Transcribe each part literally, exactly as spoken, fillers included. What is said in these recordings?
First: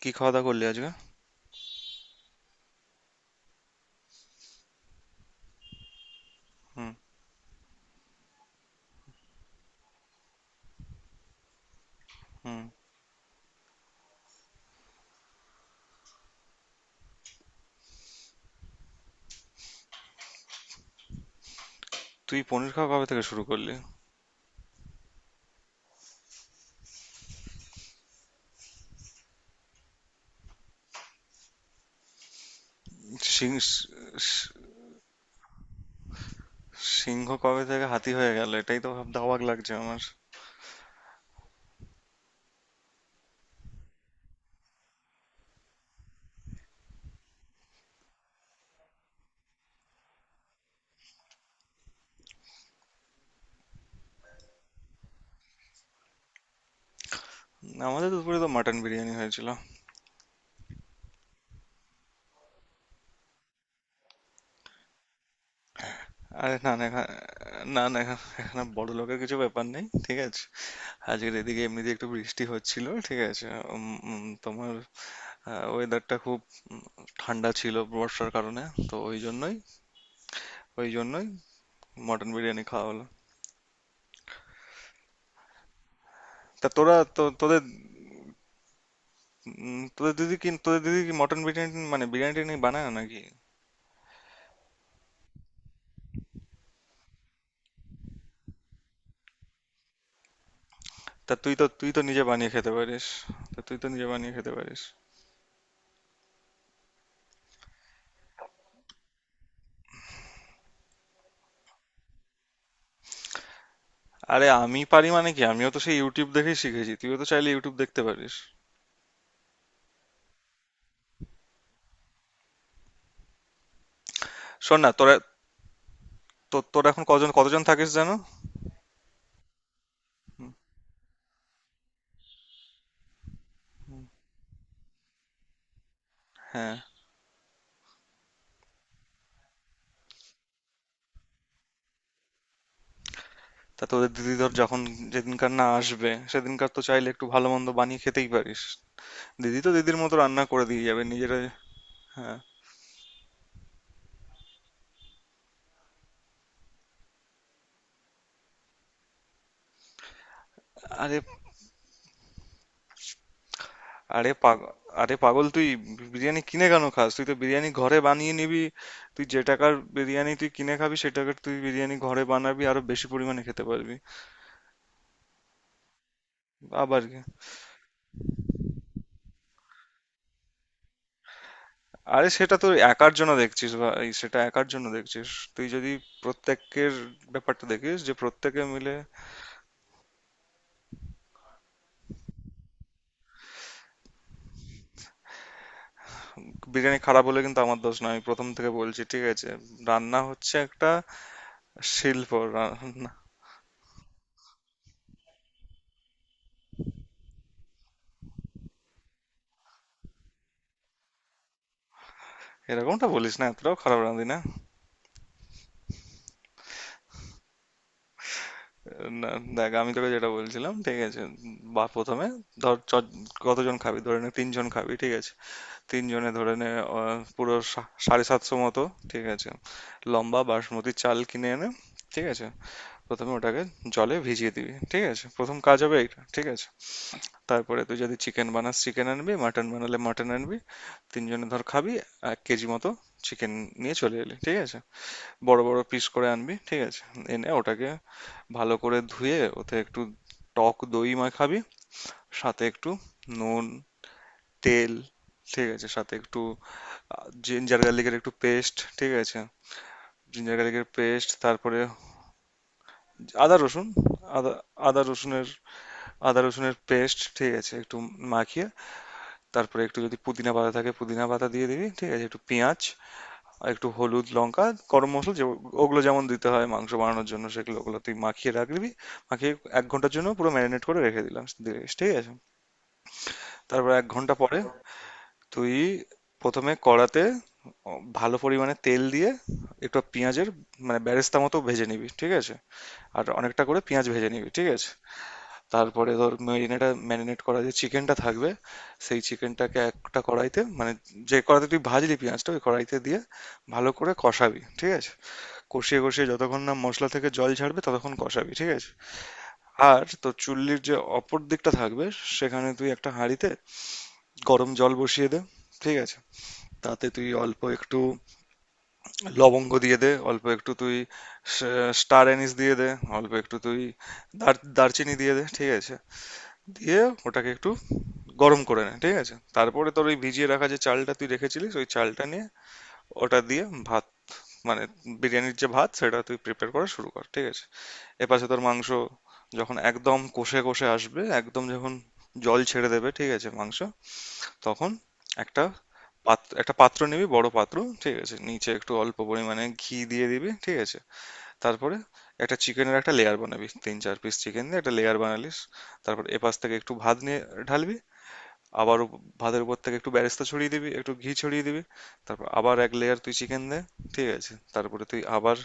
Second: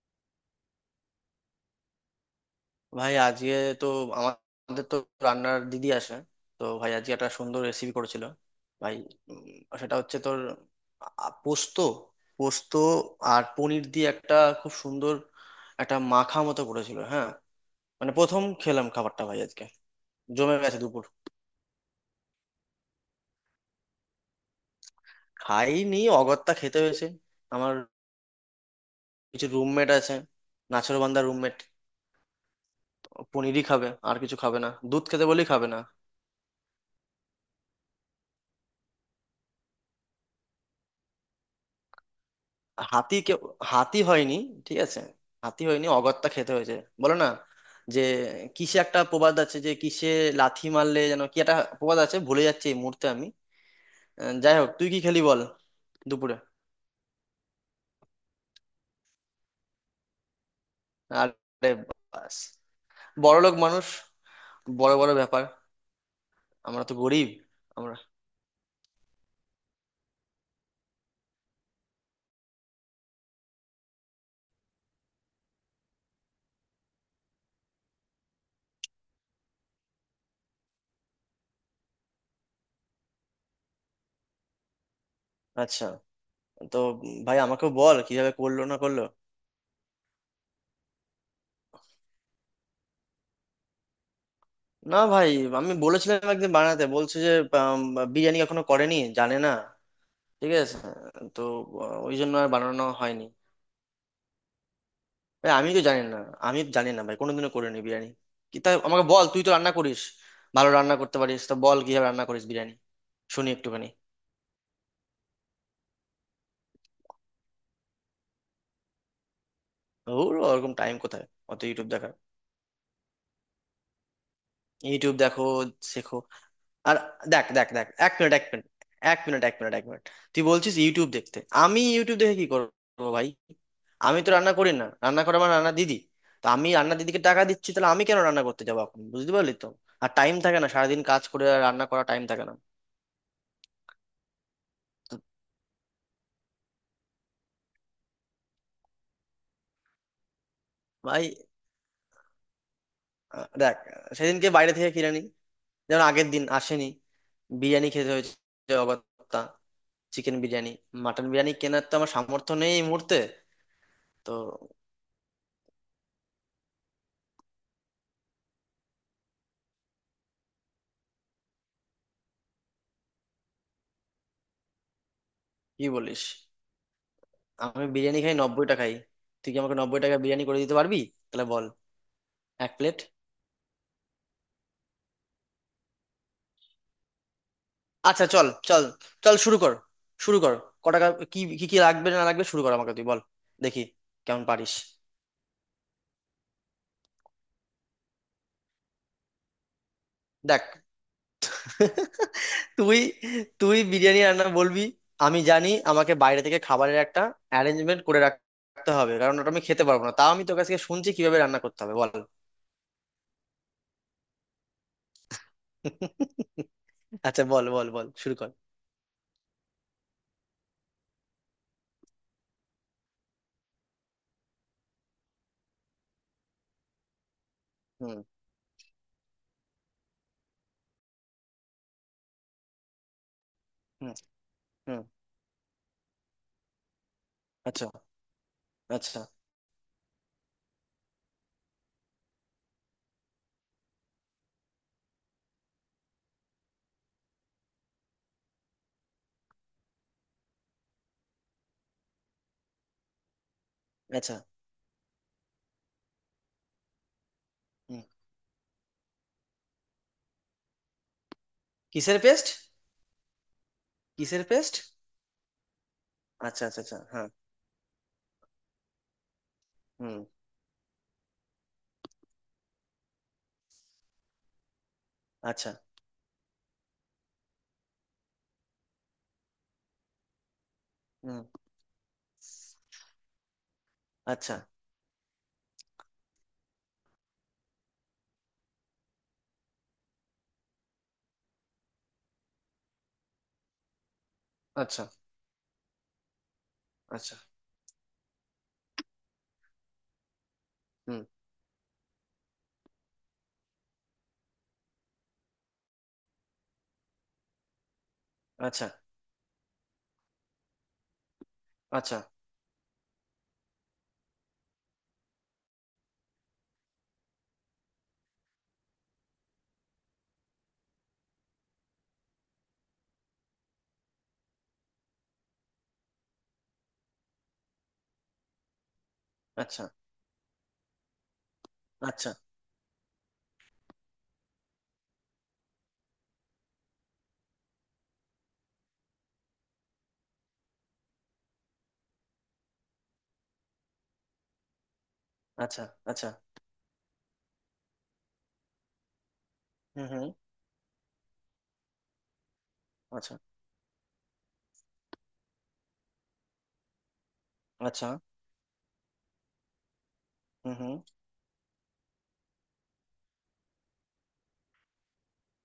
কি খাওয়া দাওয়া করলি আজকে? ভাই আজকে তো আমাদের তো রান্নার দিদি আসে। তো হুম। ভাই আজকে একটা সুন্দর রেসিপি করেছিল ভাই। উম, সেটা হচ্ছে তোর আ, পোস্ত হুম। পোস্ত আর পনির দিয়ে একটা খুব সুন্দর একটা মাখা মতো করেছিল, হ্যাঁ। মানে প্রথম খেলাম খাবারটা ভাই, আজকে জমে গেছে দুপুর। তুই পনির খাওয়া কবে থেকে শুরু করলি? খাইনি, অগত্যা খেতে হয়েছে। আমার কিছু রুমমেট আছে, নাছোড়বান্দার রুমমেট, সিং- পনিরই স- খাবে আর কিছু স- খাবে না, দুধ খেতে বলেই খাবে না। সিংহ কবে থেকে হাতি হয়ে গেল এটাই তো ভাব, অবাক লাগছে আমার। হাতি কেউ হাতি হয়নি, ঠিক আছে। হাতি হয়নি, অগত্যা খেতে হয়েছে। বলো না যে কিসে একটা প্রবাদ আছে, যে কিসে লাথি মারলে যেন, কি একটা প্রবাদ আছে, ভুলে যাচ্ছি এই মুহূর্তে আমি। আহ, যাই হোক, তুই কি খেলি বল দুপুরে। আমাদের দুপুরে তো মাটন বিরিয়ানি হয়েছিল। আরে, বাস, বড়লোক মানুষ, বড় বড় ব্যাপার। আরে না আমরা না, তো এখা- গরিব। না আমরা, না এখা- এখানে বড় লোকের কিছু ব্যাপার নেই, ঠিক আছে। আজকের এদিকে এমনিতে একটু বৃষ্টি হচ্ছিল, ঠিক আছে। উম, উম, তোমার ওয়েদারটা খুব ঠান্ডা ছিল বর্ষার কারণে, তো ওই জন্যই ওই জন্যই মটন বিরিয়ানি খাওয়া হলো। আচ্ছা। তা তো তোরা তো ভাই, তোদের আমাকেও বল কিভাবে করলো না করলো। উম, তোদের দিদি কি তোদের দিদি কি মটন বিরিয়ানি মানে বিরিয়ানি টিরিয়ানি বানায় না নাকি? না ভাই, আমি বলেছিলাম একদিন বানাতে, বলছে যে আম, বিরিয়ানি এখনো করেনি, জানে না, ঠিক আছে। তা তো তুই তো তুই আহ, তো ওই নিজে জন্য আর বানিয়ে খেতে বানানো পারিস। হয়নি। তা তুই তো নিজে বানিয়ে খেতে পারিস। ভাই আমি তো জানি না, আমি জানি না ভাই, কোনোদিনও করিনি বিরিয়ানি। কি তা আমাকে বল, তুই তো রান্না করিস, ভালো রান্না করতে পারিস, তো বল কিভাবে রান্না করিস বিরিয়ানি, শুনি একটুখানি। আরে আমি পারি মানে কি, আমিও তো সেই ইউটিউব দেখেই শিখেছি, তুইও তো চাইলে ইউটিউব দেখতে পারিস। ওর ওরকম টাইম কোথায় অত ইউটিউব দেখা। শোন না তোরা, ইউটিউব দেখো, শেখো। তো- তোরা আর এখন কজন দেখ কতজন দেখ দেখ, থাকিস, এক জানো? মিনিট এক মিনিট, এক মিনিট, এক মিনিট, এক মিনিট। তুই বলছিস ইউটিউব দেখতে, আমি ইউটিউব দেখে কি করবো ভাই? আমি তো রান্না করি না, রান্না করে আমার রান্না দিদি। তো আমি হ্যাঁ। রান্না দিদিকে টাকা দিচ্ছি, তাহলে আমি কেন রান্না করতে যাবো এখন, বুঝতে পারলি তো। আর টাইম থাকে না, সারাদিন কাজ করে আর রান্না করা টাইম থাকে না। তা তোদের দিদি, ধর যখন যেদিনকার না আসবে সেদিনকার তো চাইলে একটু ভালো মন্দ বানিয়ে খেতেই পারিস। দিদি তো দিদির মতো রান্না করে দিয়ে যাবে, ভাই, নিজেরা। হ্যাঁ। আহ, দেখ, সেদিনকে বাইরে থেকে কিনে নিই, যেমন আগের দিন আসেনি, বিরিয়ানি খেতে হয়েছে অগত্যা, চিকেন বিরিয়ানি। আরে! মাটন বিরিয়ানি কেনার তো আমার সামর্থ্য নেই এই মুহূর্তে। আরে তো পাগল আরে পাগল তুই বিরিয়ানি কিনে কেন খাস? তুই তো বিরিয়ানি ঘরে বানিয়ে নিবি। তুই যে টাকার বিরিয়ানি তুই কিনে খাবি, সে টাকার তুই বিরিয়ানি ঘরে বানাবি, আরো বেশি পরিমাণে খেতে পারবি। কি বলিস? আবার কি? আমি বিরিয়ানি খাই নব্বই টাকাই, তুই কি আমাকে নব্বই টাকা বিরিয়ানি করে দিতে পারবি? তাহলে বল। আরে সেটা তো এক প্লেট। একার জন্য দেখছিস ভাই, সেটা একার জন্য দেখছিস। তুই যদি প্রত্যেকের ব্যাপারটা দেখিস যে আচ্ছা, চল প্রত্যেকে চল, মিলে... চল শুরু কর, শুরু কর। ক টাকা, কি কি কি লাগবে না লাগবে, শুরু কর, আমাকে তুই বল, দেখি কেমন পারিস। বিরিয়ানি খারাপ হলে কিন্তু আমার দোষ না, আমি প্রথম থেকে বলছি, ঠিক আছে। রান্না হচ্ছে দেখ একটা শিল্প, তুই, রান্না। তুই বিরিয়ানি রান্না বলবি, আমি জানি আমাকে বাইরে থেকে খাবারের একটা অ্যারেঞ্জমেন্ট করে রাখতে হবে, কারণ ওটা আমি খেতে পারবো না। তাও আমি তোর কাছ থেকে শুনছি কিভাবে রান্না করতে হবে, বল। এরকমটা বলিস না, এতটাও খারাপ রাঁধি না। আচ্ছা বল বল বল, শুরু কর। না, দেখ আমি তোকে যেটা বলছিলাম, ঠিক আছে। বা প্রথমে ধর চ- কতজন খাবি ধরে নে, তিনজন খাবি ঠিক আছে, তিনজনে ধরে নে। আহ, পুরো সা- হুম। সাড়ে সাতশো মতো। ঠিক আছে। লম্বা বাসমতি চাল কিনে এনে, ঠিক আছে, প্রথমে ওটাকে হুম। জলে ভিজিয়ে দিবি, হুম। ঠিক আছে, প্রথম কাজ হবে এটা, ঠিক আছে। তারপরে আচ্ছা। তুই যদি চিকেন বানাস চিকেন আচ্ছা। আনবি, মাটন বানালে মাটন আনবি। তিনজনে ধর খাবি, এক কেজি মতো চিকেন নিয়ে চলে এলি, ঠিক আছে। বড় বড় পিস করে আনবি, ঠিক আছে। এনে ওটাকে ভালো করে ধুয়ে ওতে একটু টক দই মাখাবি, সাথে একটু নুন, আচ্ছা। তেল, ঠিক আছে, সাথে একটু জিঞ্জার গার্লিকের একটু পেস্ট, ঠিক আছে। জিঞ্জার গার্লিকের পেস্ট, তারপরে কিসের পেস্ট? আদা রসুন। কিসের আদা। পেস্ট? আদা রসুনের। আদা আচ্ছা রসুনের আচ্ছা আচ্ছা, পেস্ট, হ্যাঁ। ঠিক আছে, একটু মাখিয়ে। তারপরে একটু যদি হুম। পুদিনা পাতা থাকে পুদিনা পাতা দিয়ে দিবি, ঠিক আছে, একটু পেঁয়াজ, আর একটু হলুদ, লঙ্কা, গরম মশলা, যে আচ্ছা। ওগুলো যেমন দিতে হয় মাংস বানানোর জন্য সেগুলো, ওগুলো তুই মাখিয়ে রাখবি, মাখিয়ে এক ঘন্টার জন্য পুরো ম্যারিনেট করে রেখে হুম। দিলাম দিস, ঠিক আছে। তারপর এক ঘন্টা আচ্ছা। পরে তুই প্রথমে কড়াতে ভালো পরিমাণে তেল দিয়ে একটু পেঁয়াজের মানে বেরেস্তা মতো ভেজে নিবি, ঠিক আছে। আর অনেকটা করে পেঁয়াজ ভেজে নিবি, ঠিক আছে। আচ্ছা। তারপরে ধর ম্যারিনেটা আচ্ছা। ম্যারিনেট করা যে চিকেনটা থাকবে সেই চিকেনটাকে একটা কড়াইতে মানে হুম। যে কড়াইতে তুই ভাজলি পেঁয়াজটা ওই কড়াইতে দিয়ে ভালো করে কষাবি, ঠিক আছে। কষিয়ে কষিয়ে যতক্ষণ না মশলা থেকে জল ছাড়বে ততক্ষণ কষাবি, ঠিক আচ্ছা। আছে। আর তোর চুল্লির যে অপর দিকটা থাকবে আচ্ছা। সেখানে তুই একটা হাঁড়িতে গরম জল বসিয়ে দে, ঠিক আছে। তাতে তুই অল্প একটু লবঙ্গ দিয়ে দে, অল্প একটু তুই স্টার অ্যানিস দিয়ে দে, অল্প একটু তুই দার- দারচিনি দিয়ে দে, ঠিক আছে। দিয়ে ওটাকে একটু গরম করে নে, ঠিক আছে। আচ্ছা। তারপরে তোর ওই ভিজিয়ে রাখা যে চালটা তুই রেখেছিলিস ওই চালটা আচ্ছা। নিয়ে ওটা দিয়ে ভাত মানে বিরিয়ানির যে ভাত সেটা তুই প্রিপেয়ার করা শুরু কর, ঠিক আছে। এপাশে তোর মাংস যখন একদম কষে কষে আসবে, একদম যখন জল ছেড়ে দেবে, ঠিক আছে, মাংস, তখন একটা আচ্ছা। আচ্ছা। পাত্র একটা পাত্র নিবি, বড় পাত্র, ঠিক আছে। নিচে একটু অল্প পরিমাণে ঘি হুম। দিয়ে হুম। দিবি, ঠিক আছে। তারপরে একটা চিকেনের একটা আচ্ছা। লেয়ার বানাবি, তিন চার পিস চিকেন দিয়ে একটা লেয়ার বানালিস। তারপর এপাশ থেকে একটু ভাত নিয়ে ঢালবি। আচ্ছা। আবার উপ- ভাতের উপর থেকে একটু বেরেস্তা ছড়িয়ে হুম। দিবি, হুম। একটু ঘি ছড়িয়ে দিবি। তারপর আবার এক লেয়ার তুই চিকেন দে, ঠিক আছে। তারপরে তুই আবার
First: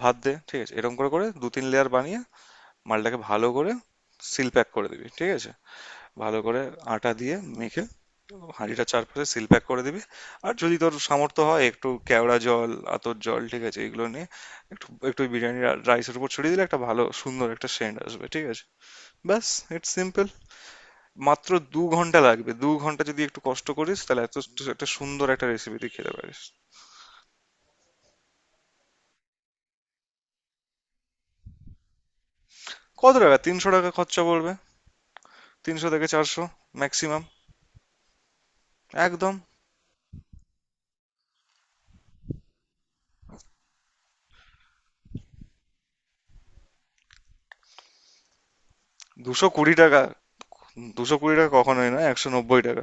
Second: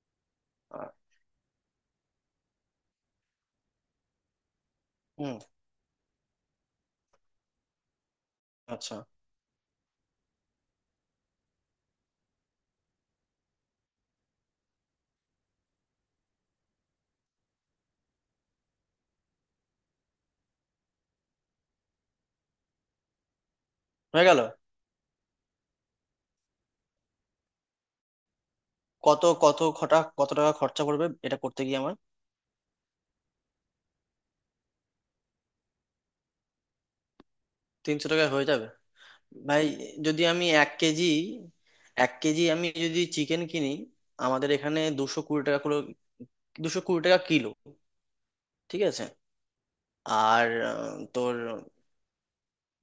ভাত দে, ঠিক আছে। আ-। এরকম করে করে দু তিন লেয়ার বানিয়ে মালটাকে ভালো করে সিল প্যাক করে দিবি, ঠিক হুম। আছে। ভালো করে আটা দিয়ে মেখে হাঁড়িটা আচ্ছা। চারপাশে সিল প্যাক করে দিবি। আর যদি তোর সামর্থ্য হয় একটু কেওড়া জল, আতর জল, ঠিক আছে, এগুলো নিয়ে একটু একটু বিরিয়ানি রাইসের উপর ছড়িয়ে দিলে একটা ভালো সুন্দর একটা সেন্ট আসবে, ঠিক আছে। ব্যাস, ইটস সিম্পল। মাত্র দু ঘন্টা লাগবে, দু ঘন্টা যদি একটু কষ্ট করিস তাহলে হয়ে এত গেল। একটা সুন্দর একটা রেসিপি তুই খেতে পারিস। কত কত খটা কত টাকা খরচা পড়বে এটা করতে গিয়ে আমার? কত টাকা? তিনশো টাকা খরচা পড়বে। তিনশো থেকে চারশো ম্যাক্সিমাম। তিনশো টাকায় হয়ে যাবে? একদম। ভাই যদি আমি এক কেজি, এক কেজি আমি যদি চিকেন কিনি, আমাদের এখানে দুশো কুড়ি টাকা কিলো। দুশো কুড়ি টাকা কিলো, ঠিক আছে। দুশো কুড়ি টাকা? আর আহ, দুশো কুড়ি তোর। টাকা কখনোই না, একশো নব্বই টাকা।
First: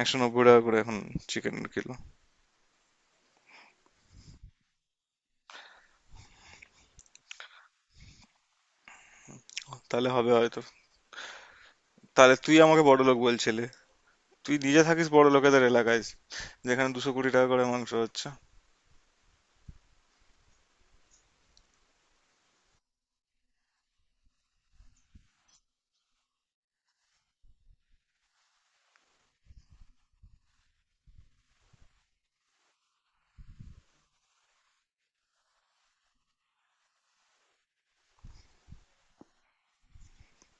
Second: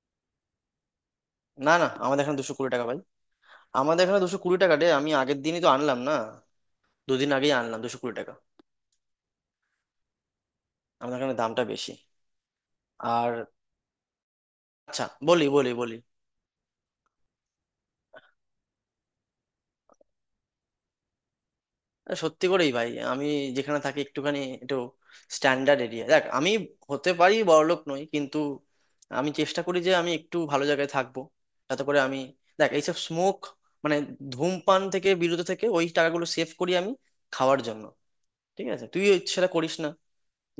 একশো নব্বই টাকা করে এখন চিকেন না না, কিলো। আমাদের এখানে দুশো কুড়ি টাকা ভাই, আমাদের এখানে দুশো কুড়ি টাকা রে, আমি আগের দিনই তো আনলাম না, দুদিন আগেই আনলাম দুশো কুড়ি টাকা। তাহলে হবে হয়তো। আমাদের এখানে দামটা বেশি। তাহলে তুই আমাকে বড় লোক আর বলছিলি? তুই নিজে আচ্ছা থাকিস বড় বলি লোকেদের বলি বলি, এলাকায় যেখানে দুশো কুড়ি টাকা করে মাংস হচ্ছে। আরে সত্যি করেই ভাই আমি যেখানে থাকি, একটুখানি, একটু স্ট্যান্ডার্ড এরিয়া, দেখ আমি হতে পারি বড়লোক নই, কিন্তু আমি চেষ্টা করি যে আমি একটু ভালো জায়গায় থাকবো, যাতে করে আমি, দেখ, এইসব স্মোক মানে ধূমপান থেকে বিরত থেকে ওই টাকাগুলো সেভ করি আমি খাওয়ার জন্য। ঠিক আছে, তুই সেটা করিস না,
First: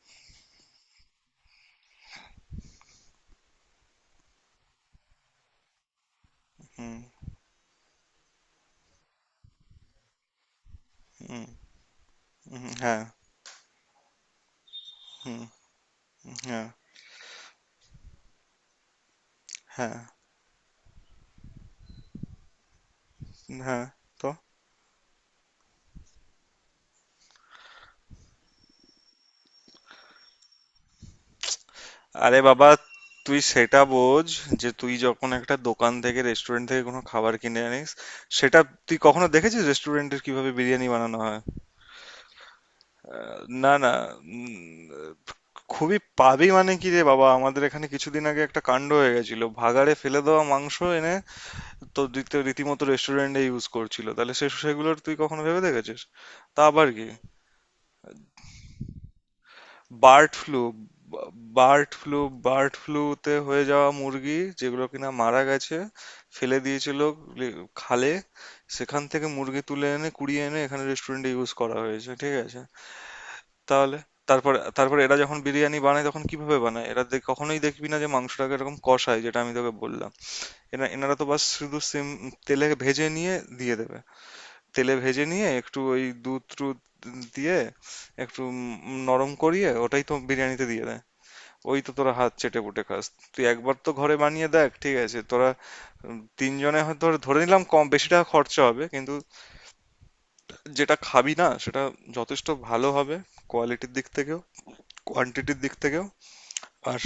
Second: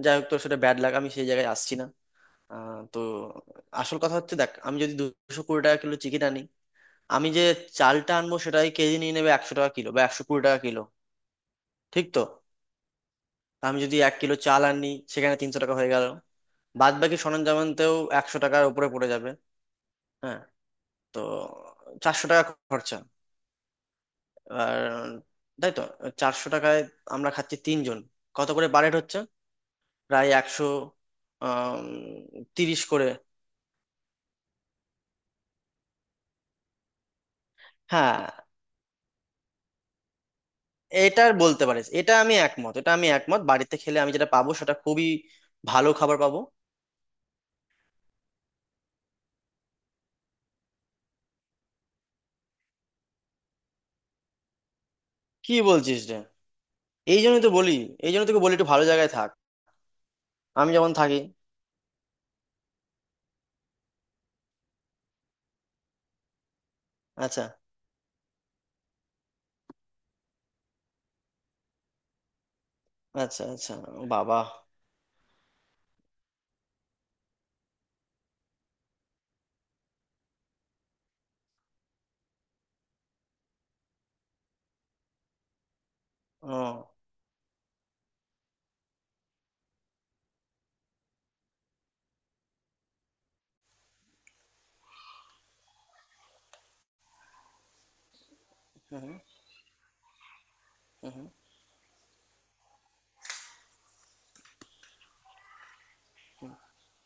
যাই হোক তোর সেটা ব্যাড লাগ, আমি সেই জায়গায় আসছি না। আহ, তো আসল কথা হচ্ছে, দেখ, আমি যদি দুশো কুড়ি টাকা কিলো চিকেন আনি, হুম। আমি যে চালটা আনবো সেটাই কেজি নিয়ে নেবে একশো টাকা কিলো বা একশো কুড়ি টাকা কিলো, হুম। ঠিক তো? হুম, হ্যাঁ। আমি যদি এক কিলো চাল আনি, সেখানে হুম। তিনশো টাকা হয়ে গেল। হ্যাঁ। বাদ বাকি সরঞ্জামানতেও একশো টাকার উপরে পড়ে যাবে। হ্যাঁ। হ্যাঁ, তো চারশো টাকা খরচা। হ্যাঁ। তো আর তাই তো, চারশো টাকায় আমরা খাচ্ছি তিনজন, কত করে বারেট হচ্ছে? প্রায় একশো আহ আরে বাবা, তিরিশ করে। তুই সেটা বোঝ যে তুই যখন একটা দোকান থেকে, রেস্টুরেন্ট থেকে কোনো খাবার কিনে আনিস, হ্যাঁ। সেটা তুই কখনো দেখেছিস রেস্টুরেন্টের কিভাবে বিরিয়ানি বানানো এটার হয়? বলতে পারিস, এটা আমি একমত, এটা আমি আহ, একমত, না বাড়িতে না। খেলে আমি যেটা পাবো সেটা উম, খুবই ভালো খুবই খাবার পাবো। পাবি মানে কি রে বাবা, আমাদের এখানে কিছুদিন আগে একটা কাণ্ড হয়ে গেছিল, ভাগাড়ে ফেলে দেওয়া মাংস এনে তো দিতে, রীতিমতো রেস্টুরেন্টে ইউজ করছিল, তাহলে সে সেগুলোর তুই কখনো কি ভেবে দেখেছিস? বলছিস রে? তা আবার কি? এই জন্যই তো বলি, এই জন্য তোকে বলি একটু ভালো জায়গায় থাক বার্ড ফ্লু, আমি যেমন থাকি। বার্ড ফ্লু, বার্ড ফ্লুতে হয়ে যাওয়া মুরগি যেগুলো কিনা মারা গেছে, ফেলে দিয়েছিল আচ্ছা লে- খালে, সেখান থেকে মুরগি তুলে এনে, কুড়িয়ে এনে এখানে রেস্টুরেন্টে ইউজ করা হয়েছে, ঠিক আছে। আচ্ছা আচ্ছা। তাহলে? ও বাবা। তারপরে তারপরে এরা যখন বিরিয়ানি বানায় তখন কিভাবে বানায়? এরা দে কখনোই দেখবি না যে মাংসটাকে এরকম কষায় যেটা আমি তোকে বললাম। এরা, এনারা তো বাস শুধু সিম তেলে ভেজে নিয়ে দিয়ে দেবে। তেলে ভেজে নিয়ে একটু ওই দুধ টুধ ও। দিয়ে একটু উম নরম করিয়ে ওটাই তো বিরিয়ানিতে দিয়ে দেয়। ওই তো তোরা হাত চেটেপুটে খাস। তুই একবার তো ঘরে বানিয়ে দেখ, ঠিক আছে। তোরা উম, তিনজনে হয়তো ধরে নিলাম কম বেশি টাকা খরচা হবে হুম কিন্তু হুম। যেটা হুম, খাবি না সেটা যথেষ্ট ভালো হবে, কোয়ালিটির দিক থেকেও, কোয়ান্টিটির দিক থেকেও। হুম। আর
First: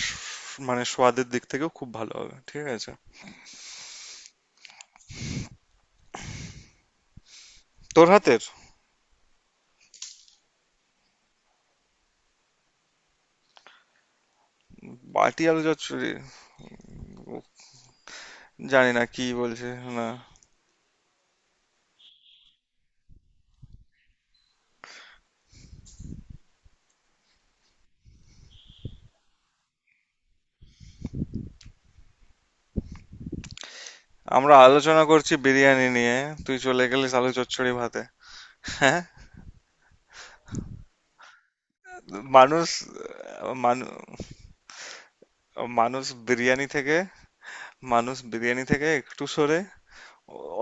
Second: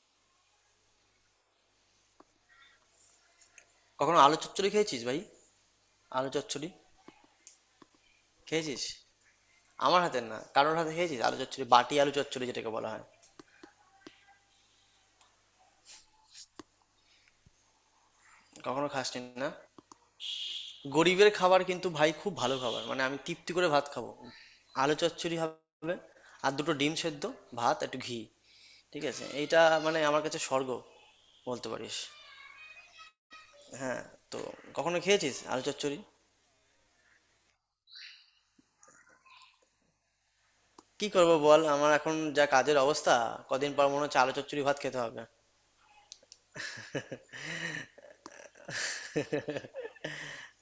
মানে স্বাদের দিক থেকেও খুব ভালো হবে, ঠিক আছে। কখনো আলু চচ্চড়ি খেয়েছিস ভাই? আলু চচ্চড়ি তোর হাতের খেয়েছিস? আমার হাতের না, কারোর হাতে খেয়েছিস আলু চচ্চড়ি, বাটি আলু চচ্চড়ি যেটাকে বলা হয়? বাটি আলু চচ্চড়ি? উফ, কখনো জানি না খাসনি কি না? বলছে। না, গরিবের খাবার কিন্তু ভাই, খুব ভালো খাবার, মানে আমি তৃপ্তি করে ভাত খাবো। আলু চচ্চড়ি হবে, আর দুটো ডিম সেদ্ধ, ভাত, একটু ঘি, ঠিক আছে, এইটা মানে আমার কাছে স্বর্গ বলতে পারিস। হ্যাঁ। তো আমরা কখনো আলোচনা করছি খেয়েছিস আলু বিরিয়ানি চচ্চড়ি? নিয়ে, তুই চলে গেলিস আলু চচ্চড়ি ভাতে। হ্যাঁ। কি করবো বল, আমার এখন যা মানুষ কাজের অবস্থা, আহ, কদিন পর মানু- মনে হচ্ছে আলু চচ্চড়ি ভাত খেতে হবে। মানুষ বিরিয়ানি থেকে মানুষ বিরিয়ানি থেকে একটু সরে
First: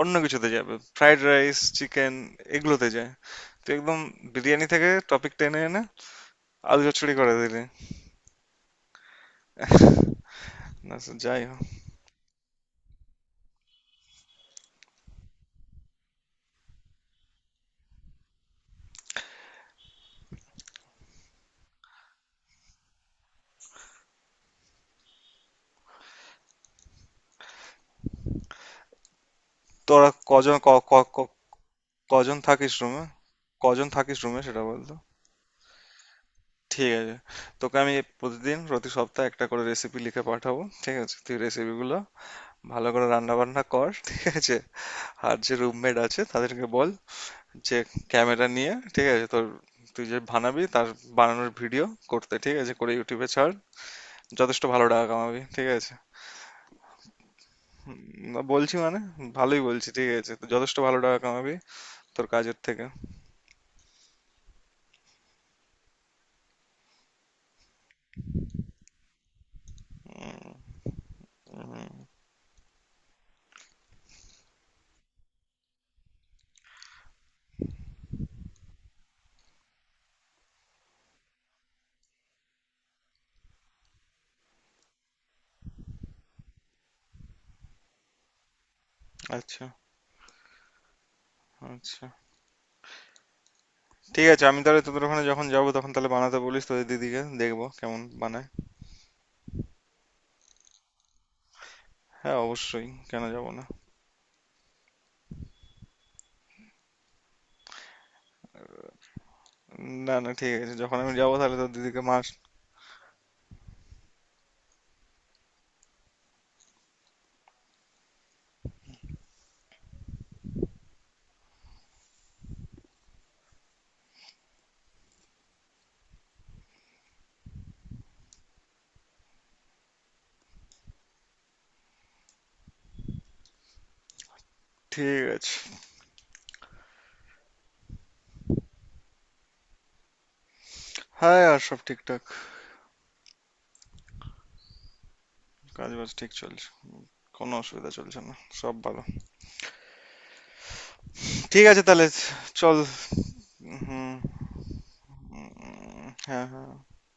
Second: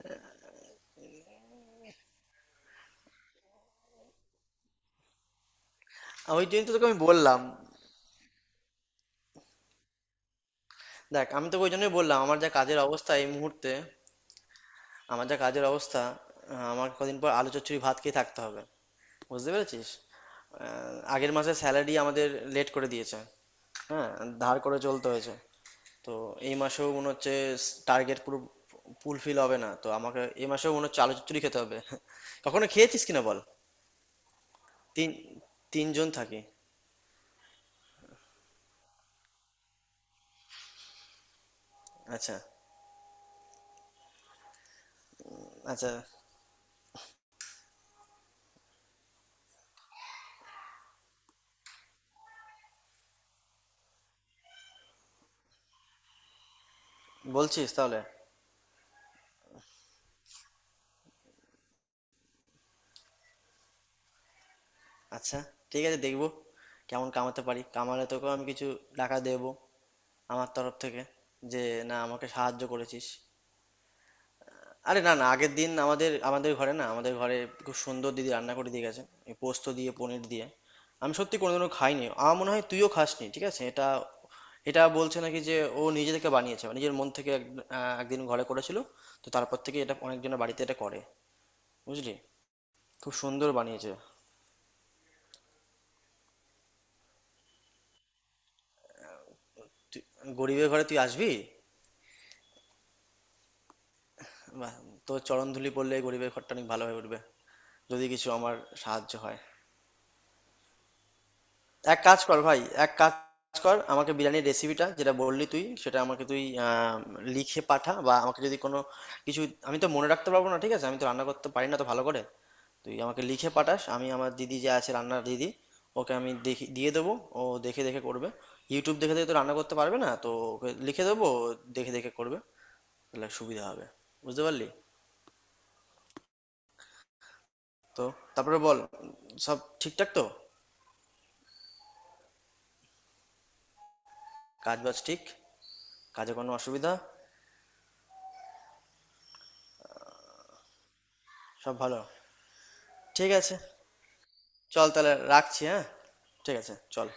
অন্য কিছুতে যাবে, ফ্রাইড রাইস, চিকেন, এগুলোতে যায়। তুই একদম বিরিয়ানি থেকে টপিক টেনে এনে আর ওই জন্য তো আলু তোকে আমি চচ্চড়ি করে বললাম, দিলি। না সে দেখ যাই আমি হোক, তোকে ওই জন্যই বললাম, আমার যা কাজের অবস্থা এই মুহূর্তে, আমার যা কাজের অবস্থা, আহ, আমার কদিন পর আলু চচ্চড়ি ভাত খেয়ে থাকতে হবে, বুঝতে পেরেছিস? আহ, আগের মাসে স্যালারি আমাদের লেট করে দিয়েছে, হ্যাঁ, ধার করে চলতে হয়েছে। তো এই মাসেও মনে হচ্ছে টার্গেট পুরো ফুলফিল হবে না, তো তোরা আমাকে এই কজন মাসেও ক- মনে হচ্ছে ক- আলু ক- চচ্চড়ি খেতে হবে। কজন কখনো থাকিস খেয়েছিস রুমে? কিনা বল। কজন থাকিস রুমে সেটা বল তো? তিন, তিনজন থাকি। ঠিক আছে। তোকে আমি প্রতিদিন, প্রতি সপ্তাহে একটা করে রেসিপি লিখে পাঠাবো। ঠিক আছে? তুই রেসিপিগুলো আচ্ছা। ভালো করে রান্না বান্না কর। ঠিক আছে? আর যে আচ্ছা। রুমমেট আছে তাদেরকে বল যে ক্যামেরা নিয়ে, ঠিক আছে, তোর তুই যে বানাবি তার বানানোর ভিডিও করতে, ঠিক আছে, করে ইউটিউবে ছাড়। যথেষ্ট ভালো টাকা কামাবি। ঠিক আছে? বলছিস তাহলে? উম, বলছি মানে ভালোই বলছি, ঠিক আছে। তো যথেষ্ট ভালো টাকা কামাবি তোর কাজের থেকে। আচ্ছা, ঠিক আছে, দেখবো কেমন কামাতে পারি, কামালে তোকেও আমি কিছু টাকা দেবো আমার তরফ থেকে, যে না, আমাকে সাহায্য করেছিস। আরে না না, আগের দিন আমাদের আমাদের ঘরে, না, আমাদের ঘরে খুব সুন্দর দিদি রান্না করে দিয়ে গেছে, এই পোস্ত দিয়ে পনির দিয়ে। আমি সত্যি কোনোদিনও খাইনি, আমার মনে হয় তুইও খাসনি, ঠিক আছে। এটা এটা বলছে নাকি যে ও নিজে থেকে বানিয়েছে, মানে নিজের মন থেকে এক- আহ, একদিন ঘরে করেছিল, তো তারপর আচ্ছা, থেকে এটা অনেকজনের বাড়িতে এটা করে, আচ্ছা। বুঝলি, খুব সুন্দর বানিয়েছে। ঠিক আছে, আমি তাহলে তোদের ওখানে যখন যাব তখন তাহলে বানাতে বলিস তোদের দিদিকে, দেখবো কেমন বানায়। তুই গরিবের ঘরে তুই আসবি? হ্যাঁ অবশ্যই, কেন যাব না। বাহ, তোর চরণ ধুলি পড়লে এই গরিবের ঘরটা অনেক ভালো হয়ে উঠবে, যদি কিছু আমার সাহায্য হয়। না না, ঠিক আছে, যখন আমি যাব তাহলে তোর এক দিদিকে কাজ মাস... কর ভাই, এক কাজ কর, আমাকে বিরিয়ানির রেসিপিটা যেটা বললি তুই, সেটা আমাকে তুই আহ, লিখে পাঠা, বা আমাকে যদি কোনো কিছু, আমি তো মনে রাখতে পারবো না, ঠিক আছে, আমি তো রান্না করতে পারি না, তো ভালো করে তুই আমাকে লিখে পাঠাস, আমি আমার দিদি যে আছে রান্নার দিদি, ওকে আমি দেখি দিয়ে দেবো, ও দেখে দেখে করবে, ইউটিউব দেখে দেখে তো রান্না করতে পারবে না, তো ওকে লিখে দেবো, ও দেখে দেখে করবে, তাহলে সুবিধা হবে, বুঝতে পারলি। ঠিক আছে। তো তারপরে বল, সব ঠিকঠাক তো? হ্যাঁ, আর সব ঠিকঠাক। কাজ বাজ ঠিক? কাজ বাজ ঠিক কাজে কোনো চলছে। অসুবিধা? কোনো অসুবিধা চলছে না, সব ভালো। ঠিক সব আছে ভালো, তাহলে। চল। ঠিক আছে, হুম। চল তাহলে, রাখছি, হ্যাঁ, হ্যাঁ ঠিক আছে, হ্যাঁ। চল।